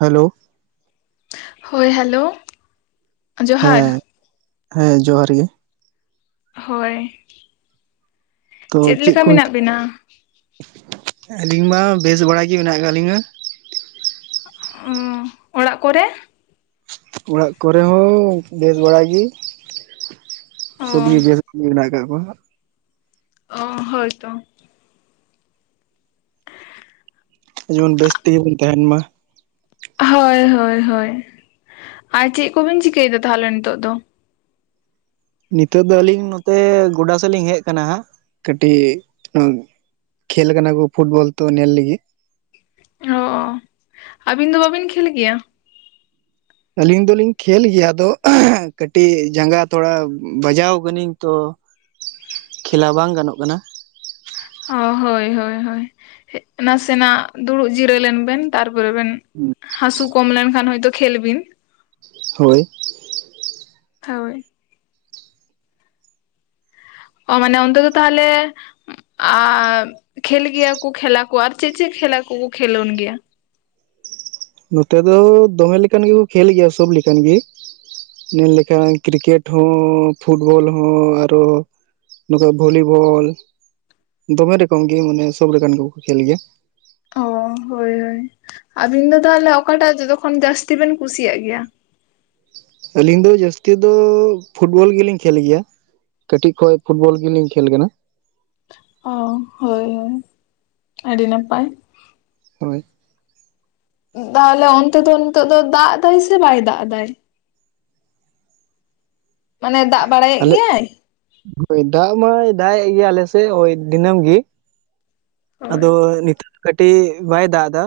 Hello. ᱦᱳᱭ hello, ᱡᱚᱦᱟᱨ᱾ ᱦᱮᱸ ᱦᱮᱸ ᱡᱚᱦᱟᱨ ᱜᱮ᱾ ᱦᱳᱭ᱾ ᱛᱚ ᱪᱮᱫ ᱞᱮᱠᱟ ᱠᱚᱢ? ᱢᱮᱱᱟᱜ ᱵᱤᱱᱟ? ᱟᱹᱞᱤᱧ ᱢᱟ ᱵᱮᱥ ᱵᱟᱲᱟ ᱜᱮ ᱢᱮᱱᱟᱜ ᱠᱟᱜ ᱞᱤᱧᱟᱹ᱾ ᱚᱻ, ᱚᱲᱟᱜ ᱠᱚᱨᱮ? ᱚᱲᱟᱜ ᱠᱚᱨᱮ ᱦᱚᱸ ᱵᱮᱥ ᱵᱟᱲᱟ ᱜᱮ᱾ ᱚ ᱥᱚᱵ ᱜᱮ ᱵᱮᱥ ᱜᱮ ᱢᱮᱱᱟᱜ ᱠᱟᱜ ᱠᱚᱣᱟ᱾ ᱚ, ᱦᱳᱭᱛᱚ᱾ ᱡᱮᱢᱚᱱ ᱵᱮᱥ ᱛᱮᱜᱮ ᱵᱚᱱ ᱛᱟᱸᱦᱮᱱ ᱢᱟ᱾ ᱦᱳᱭ ᱦᱳᱭ ᱦᱳᱭ, ᱟᱨ ᱪᱮᱫ ᱠᱚᱵᱤᱱ ᱪᱤᱠᱟᱹᱭᱫᱟ ᱛᱟᱦᱞᱮ ᱱᱤᱛᱚᱜ ᱫᱚ? ᱱᱤᱛᱳᱜ ᱫᱚ ᱟᱹᱞᱤᱧ ᱱᱚᱛᱮ ᱜᱚᱰᱟ ᱥᱮᱫ ᱞᱤᱧ ᱦᱮᱡ ᱠᱟᱱᱟ ᱦᱟᱸᱜ ᱠᱟᱹᱴᱤᱜ ᱠᱷᱮᱞ ᱠᱟᱱᱟ ᱠᱚ ᱯᱷᱩᱴᱵᱚᱞ ᱛᱚ ᱱᱮᱞ ᱞᱟᱹᱜᱤᱫ᱾ ᱚ ᱟᱹᱵᱤᱱ ᱫᱚ ᱵᱟᱵᱤᱱ ᱠᱷᱮᱞ ᱜᱮᱭᱟ? ᱟᱹᱞᱤᱧ ᱫᱚᱞᱤᱧ ᱠᱷᱮᱞ ᱜᱮᱭᱟ ᱟᱫᱚ ᱠᱟᱹᱴᱤᱜ ᱡᱟᱸᱜᱟ ᱛᱷᱚᱲᱟ ᱵᱟᱡᱟᱣ ᱠᱟᱱᱟᱹᱧ ᱛᱚ [inaudible] ᱠᱷᱮᱞᱟ ᱵᱟᱝ ᱜᱟᱱᱚᱜ ᱠᱟᱱᱟ᱾ ᱚ ᱦᱳᱭ ᱦᱳᱭ ᱦᱳᱭ ᱱᱟᱥᱮᱱᱟᱜ ᱫᱩᱲᱩᱵ ᱡᱤᱨᱟᱹ ᱞᱮᱱ ᱵᱮᱱ᱾ ᱛᱟᱨᱯᱚᱨ ᱵᱮᱱ ᱦᱟᱥᱩ ᱠᱚᱢ ᱞᱮᱱᱠᱷᱟᱱ ᱦᱚᱭᱛᱳ ᱠᱷᱮᱞ ᱵᱤᱱ᱾ ᱦᱳᱭ ᱦᱳᱭ ᱚ ᱢᱟᱱᱮ ᱚᱱᱛᱮ ᱫᱚ ᱛᱟᱦᱞᱮ ᱟᱨ ᱠᱷᱮᱞ ᱜᱮᱭᱟ ᱠᱚ ᱠᱷᱮᱞᱟ ᱠᱚ ᱟᱨ ᱪᱮᱫ ᱪᱮᱫ ᱠᱷᱮᱞᱟ ᱠᱚ ᱠᱷᱮᱞᱳᱱ ᱜᱮᱭᱟ? ᱱᱚᱛᱮ ᱫᱚ ᱫᱚᱢᱮ ᱞᱮᱠᱟᱱ ᱜᱮᱠᱚ ᱠᱷᱮᱞ ᱜᱮᱭᱟ ᱥᱳᱵ ᱞᱮᱠᱟᱱ ᱜᱮ, ᱧᱮᱞ ᱞᱮᱠᱷᱟᱱ ᱠᱨᱤᱠᱮᱴ ᱦᱚᱸ ᱯᱷᱩᱴᱵᱚᱞ ᱦᱚᱸ ᱟᱨᱚ ᱱᱚᱠᱟ ᱵᱷᱚᱞᱤᱵᱚᱞ ᱫᱚᱢᱮ ᱨᱮᱠᱚᱢ ᱜᱮ ᱢᱟᱱᱮ ᱥᱚᱵ ᱨᱚᱠᱚᱢ ᱜᱮᱠᱚ ᱠᱷᱮᱞ ᱜᱮᱭᱟ᱾ ᱚ ᱦᱳᱭ ᱦᱳᱭ ᱟᱵᱤᱱ ᱫᱚ ᱛᱟᱦᱞᱮ ᱚᱠᱟᱴᱟᱜ ᱡᱚᱛᱚᱠᱷᱚᱱ ᱡᱟᱹᱥᱛᱤ ᱵᱮᱱ ᱠᱩᱥᱤᱭᱟᱜ ᱜᱮᱭᱟ? ᱟᱹᱞᱤᱧ ᱫᱚ ᱡᱟᱹᱥᱛᱤ ᱫᱚ ᱯᱷᱩᱴᱵᱚᱞ ᱜᱮ ᱞᱤᱧ ᱠᱷᱮᱞ ᱜᱮᱭᱟ᱾ ᱠᱟᱹᱴᱤᱜ ᱠᱷᱚᱡ ᱯᱷᱩᱴᱵᱚᱞ ᱜᱮ ᱞᱤᱧ ᱠᱷᱮᱞ ᱠᱟᱱᱟ᱾ ᱚᱜ ᱦᱳᱭ ᱦᱳᱭ ᱟᱹᱰᱤ ᱱᱟᱯᱟᱭ, ᱦᱳᱭ ᱛᱟᱦᱚᱞᱮ ᱚᱱᱛᱮ ᱫᱚ ᱱᱤᱛᱳᱜ ᱫᱚ ᱫᱟᱜ ᱮᱫᱟᱭ ᱥᱮ ᱵᱟᱭ ᱫᱟᱜ ᱮᱫᱟᱭ? ᱢᱟᱱᱮ ᱫᱟᱜ ᱵᱟᱲᱟᱭᱮᱫ ᱟᱞᱮ ᱜᱮᱭᱟᱭ? ᱦᱳᱭ ᱫᱟᱜ ᱢᱟᱭ ᱫᱟᱜ ᱮᱫ ᱜᱮᱭᱟ ᱟᱞᱮᱥᱮ ᱳᱭ ᱫᱤᱱᱟᱹᱢ ᱜᱤ ᱦᱳᱭ ᱟᱫᱚ ᱱᱤᱛᱟᱹᱜ ᱫᱚ ᱠᱟᱹᱴᱤᱡ ᱵᱟᱭ ᱫᱟᱜ ᱫᱟ,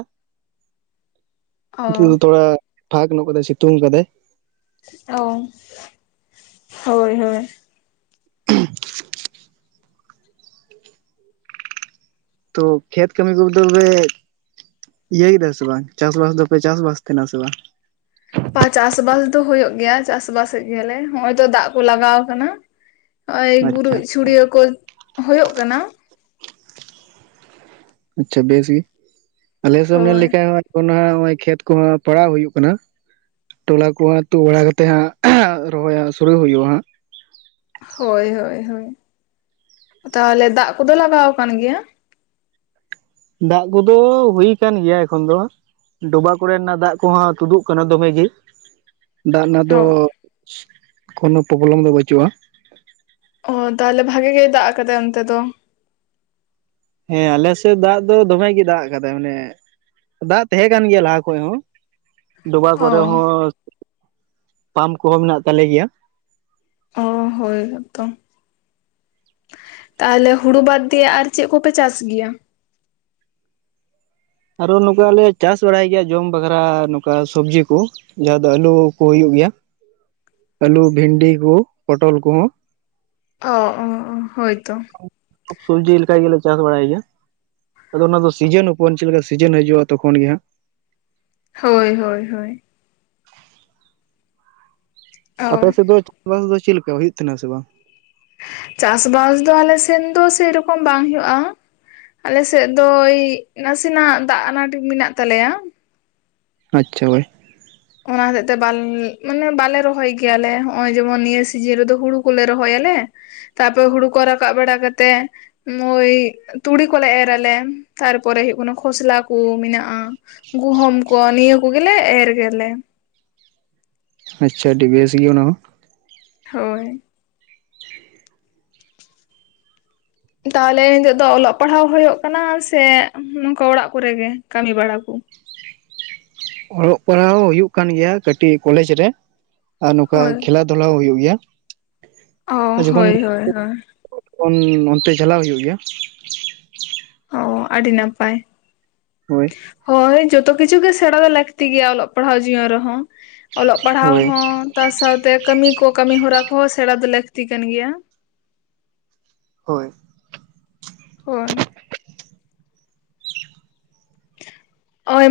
ᱱᱤᱛᱳᱜ ᱚ ᱫᱚ ᱛᱷᱚᱲᱟ ᱯᱷᱟᱠ ᱧᱚᱜ ᱠᱟᱫᱟᱭ ᱥᱤᱛᱩᱝ ᱠᱟᱫᱟᱭ᱾ ᱚ ᱦᱳᱭ ᱦᱳᱭ [inaudible] ᱛᱚ ᱠᱷᱮᱛ ᱠᱟᱹᱢᱤ ᱠᱚ ᱫᱚ ᱯᱮ ᱤᱭᱟᱹ ᱫᱟ ᱥᱮ ᱵᱟᱝ ᱪᱟᱥᱵᱟᱥ ᱫᱚ ᱯᱮ ᱪᱟᱥᱵᱟᱥ ᱛᱟᱦᱮᱱᱟ ᱥᱮ ᱵᱟᱝ? ᱯᱟ ᱪᱟᱥᱵᱟᱥ ᱫᱚ ᱦᱳᱭᱳᱜ ᱜᱮᱭᱟ ᱪᱟᱥᱵᱟᱥᱮᱫ ᱜᱮᱭᱟᱞᱮ ᱦᱚᱜ-ᱚᱭ ᱛᱚ ᱫᱟᱜ ᱠᱚ ᱞᱟᱜᱟᱣ ᱠᱟᱱᱟ, ᱱᱚᱜ-ᱚᱭ ᱟᱪᱪᱷᱟ ᱜᱩᱨᱤᱡ ᱪᱷᱩᱲᱭᱟᱹᱣ ᱠᱚ ᱦᱳᱭᱳᱜ ᱠᱟᱱᱟ᱾ ᱟᱪᱪᱷᱟ ᱵᱮᱥᱜᱮ ᱟᱞᱮ ᱥᱮ ᱮᱢ ᱱᱮᱞ ᱦᱳᱭ ᱞᱮᱠᱷᱟᱱ ᱱᱚᱜ-ᱚᱭ ᱠᱷᱮᱛ ᱠᱚᱦᱚᱸ ᱯᱟᱲᱟᱦ ᱦᱩᱭᱩᱜ ᱠᱟᱱᱟ᱾ ᱛᱚᱞᱟ ᱠᱚ ᱦᱟᱸᱜ ᱛᱩᱜ ᱵᱟᱲᱟ ᱠᱟᱛᱮ ᱦᱟᱸᱜ ᱨᱚᱦᱚᱭ ᱦᱟᱸᱜ ᱥᱩᱨᱩ ᱦᱩᱭᱩᱜ-ᱟ ᱦᱟᱸᱜ᱾ ᱦᱳᱭ ᱦᱳᱭ ᱦᱳᱭ ᱛᱟᱦᱚᱞᱮ ᱫᱟᱜ ᱠᱚ ᱫᱚ ᱞᱟᱜᱟᱣ ᱟᱠᱟᱱ ᱜᱮᱭᱟ? ᱫᱟᱜ ᱠᱚᱫᱚ ᱦᱩᱭ ᱠᱟᱱ ᱜᱮᱭᱟ ᱮᱠᱷᱚᱱ ᱫᱚ ᱦᱟᱸᱜ, ᱰᱚᱵᱟᱜ ᱠᱚᱨᱮ ᱱᱟᱜ ᱫᱟᱜ ᱠᱚᱦᱚᱸ ᱛᱩᱫᱩᱜ ᱠᱟᱱᱟ ᱫᱚᱢᱮ ᱜᱮ, ᱫᱟᱜ ᱨᱮᱱᱟᱜ ᱫᱚ ᱚ ᱠᱳᱱᱳ ᱯᱨᱚᱵᱞᱮᱢ ᱫᱚ ᱵᱟᱹᱪᱩᱜ-ᱟ, ᱚᱜ ᱛᱟᱦᱚᱞᱮ ᱵᱷᱟᱜᱮ ᱜᱮᱭ ᱫᱟᱜ ᱟᱠᱟᱫᱟᱭ ᱚᱱᱛᱮ ᱫᱚ, ᱦᱮᱸ ᱟᱞᱮ ᱥᱮᱡ ᱫᱟᱜ ᱫᱚ ᱫᱚᱢᱮ ᱜᱮᱭ ᱫᱟᱜ ᱠᱟᱫᱟᱭ ᱢᱟᱱᱮ ᱫᱟᱜ ᱛᱟᱦᱮᱸ ᱠᱟᱱ ᱜᱮᱭᱟ ᱞᱟᱦᱟ ᱠᱷᱚᱡ ᱦᱚᱸ, ᱰᱚᱵᱟ ᱠᱚᱨᱮ ᱚ ᱦᱚᱸ ᱯᱟᱢᱯ ᱠᱚᱦᱚᱸ ᱢᱮᱱᱟᱜ ᱛᱟᱞᱮ ᱜᱮᱭᱟ, ᱚᱜ ᱦᱳᱭ ᱛᱚ ᱛᱟᱦᱚᱞᱮ ᱦᱩᱲᱩ ᱵᱟᱫᱽ ᱫᱤᱭᱮ ᱟᱨ ᱪᱮᱜ ᱠᱚᱯᱮ ᱪᱟᱥ ᱜᱮᱭᱟ? ᱟᱨᱚ ᱱᱚᱠᱟᱞᱮ ᱪᱟᱥ ᱵᱟᱲᱟᱭ ᱜᱮᱭᱟ ᱡᱚᱢ ᱵᱟᱠᱷᱨᱟ ᱱᱚᱠᱟ ᱥᱚᱵᱡᱤ ᱠᱩ᱾ ᱡᱟᱦᱟᱸ ᱫᱚ ᱟᱹᱞᱩ ᱠᱚ ᱦᱩᱭᱩᱜ ᱜᱮᱭᱟ ᱟᱹᱞᱩ ᱵᱷᱤᱱᱰᱤ ᱠᱩ ᱯᱚᱴᱚᱞ ᱠᱚᱦᱚᱸ᱾ ᱚ ᱚ ᱚ ᱦᱳᱭᱛᱚ [unintelligible] ᱞᱮᱠᱟ ᱜᱮ ᱞᱮ ᱪᱟᱥ ᱵᱟᱲᱟᱭ ᱜᱮᱭᱟ᱾ ᱟᱫᱚ ᱚᱱᱟ ᱫᱚ ᱥᱤᱡᱤᱱ ᱩᱯᱚᱱ, ᱪᱮᱫ ᱞᱮᱠᱟ ᱥᱤᱡᱤᱱ ᱦᱤᱡᱩᱜᱼᱟ ᱛᱚᱠᱷᱚᱱ ᱜᱮ ᱦᱟᱸᱜ᱾ ᱦᱳᱭ ᱦᱳᱭ ᱦᱳᱭ᱾ ᱟᱯᱮ ᱚ ᱥᱮᱫ ᱫᱚ ᱪᱟᱥᱵᱟᱥ ᱫᱚ ᱪᱮᱫ ᱞᱮᱠᱟ ᱦᱩᱭᱩᱜ ᱛᱟᱦᱮᱱᱟ ᱥᱮ ᱵᱟᱝ? ᱪᱟᱥᱵᱟᱥ ᱫᱚ ᱟᱞᱮ ᱥᱮᱱ ᱫᱚ ᱥᱮᱨᱚᱠᱚᱢ ᱵᱟᱝ ᱦᱩᱭᱩᱜᱼᱟ᱾ ᱟᱞᱮ ᱥᱮᱫ ᱫᱚ ᱳᱭ ᱱᱟᱥᱮᱱᱟᱜ ᱫᱟᱜ ᱟᱱᱟᱴ ᱢᱮᱱᱟᱜ ᱛᱟᱞᱮᱭᱟ᱾ ᱟᱪᱪᱷᱟ ᱦᱳᱭ᱾ ᱚᱱᱟ ᱦᱚᱛᱮᱜ ᱛᱮ ᱵᱟᱞ ᱢᱟᱱᱮ ᱵᱟᱞᱮ ᱨᱚᱦᱚᱭ ᱜᱮᱭᱟᱞᱮ ᱱᱚᱜᱼᱚᱭ ᱡᱮᱢᱚᱱ ᱱᱤᱭᱟᱹ ᱥᱤᱡᱤᱱ ᱨᱮᱫᱚ ᱦᱩᱲᱩ ᱠᱚᱞᱮ ᱨᱚᱦᱚᱭᱟᱞᱮ᱾ ᱛᱟᱯᱚᱨ ᱦᱩᱲᱩ ᱠᱚ ᱨᱟᱠᱟᱵ ᱵᱟᱲᱟ ᱠᱟᱛᱮᱜ ᱢᱳᱭ ᱛᱩᱲᱤ ᱠᱚᱞᱮ ᱮᱨ ᱟᱞᱮ, ᱛᱟᱨᱯᱚᱨᱮ ᱦᱩᱭᱩᱜ ᱠᱟᱱᱟ ᱠᱷᱚᱥᱞᱟ ᱠᱚ ᱢᱮᱱᱟᱜᱼᱟ᱾ ᱜᱩᱦᱚᱢ ᱠᱚ ᱱᱤᱭᱟᱹ ᱠᱚ ᱜᱮ ᱮᱨ ᱜᱮᱭᱟᱞᱮ᱾ ᱟᱪᱪᱷᱟ ᱟᱹᱰᱤ ᱵᱮᱥ ᱜᱮ ᱚᱱᱟ ᱦᱚᱸ᱾ ᱦᱳᱭ᱾ ᱛᱟᱦᱚᱞᱮ ᱱᱤᱛᱳᱜ ᱫᱚ ᱚᱞᱚᱜ ᱯᱟᱲᱦᱟᱣ ᱦᱩᱭᱩᱜ ᱠᱟᱱᱟ ᱥᱮ ᱱᱚᱝᱠᱟ ᱚᱲᱟᱜ ᱠᱚᱨᱮ ᱜᱮ ᱠᱟᱹᱢᱤ ᱵᱟᱲᱟ ᱠᱚ᱾ ᱚᱞᱚᱜ ᱯᱟᱲᱦᱟᱣ ᱦᱩᱭᱩᱜ ᱠᱟᱱ ᱜᱮᱭᱟ ᱠᱟᱹᱴᱤᱡ ᱠᱚᱞᱮᱡᱽ ᱨᱮ ᱟᱨ ᱱᱚᱝᱠᱟ ᱦᱳᱭ ᱠᱷᱮᱞᱟ ᱫᱷᱩᱞᱟᱣ ᱦᱩᱭᱩᱜ ᱜᱮᱭᱟ᱾ ᱚᱜ ᱦᱳᱭ ᱦᱳᱭ ᱦᱳᱭ᱾ ᱛᱚᱠᱷᱚᱱ ᱚᱱᱛᱮ ᱪᱟᱞᱟᱣ ᱦᱩᱭᱩᱜ ᱜᱮᱭᱟ᱾ ᱚ ᱟᱹᱰᱤ ᱱᱟᱯᱟᱭ᱾ ᱦᱳᱭ ᱦᱳᱭ ᱡᱚᱛᱚ ᱠᱤᱪᱷᱩ ᱜᱮ ᱥᱮᱬᱟ ᱫᱚ ᱞᱟᱹᱠᱛᱤ ᱜᱮᱭᱟ ᱚᱞᱚᱜ ᱯᱟᱲᱦᱟᱣ ᱡᱤᱭᱚᱱ ᱨᱮᱦᱚᱸ᱾ ᱚᱞᱚᱜ ᱯᱟᱲᱦᱟᱣ ᱦᱳᱭ ᱦᱚᱸ ᱛᱟ ᱥᱟᱶᱛᱮ ᱠᱟᱹᱢᱤ ᱠᱚ ᱠᱟᱹᱢᱤ ᱦᱚᱨᱟ ᱠᱚᱦᱚᱸ ᱥᱮᱬᱟ ᱫᱚ ᱞᱟᱹᱠᱛᱤ ᱠᱟᱱ ᱜᱮᱭᱟ᱾ ᱦᱳᱭ᱾ ᱦᱳᱭ᱾ ᱱᱚᱜᱼᱚᱭ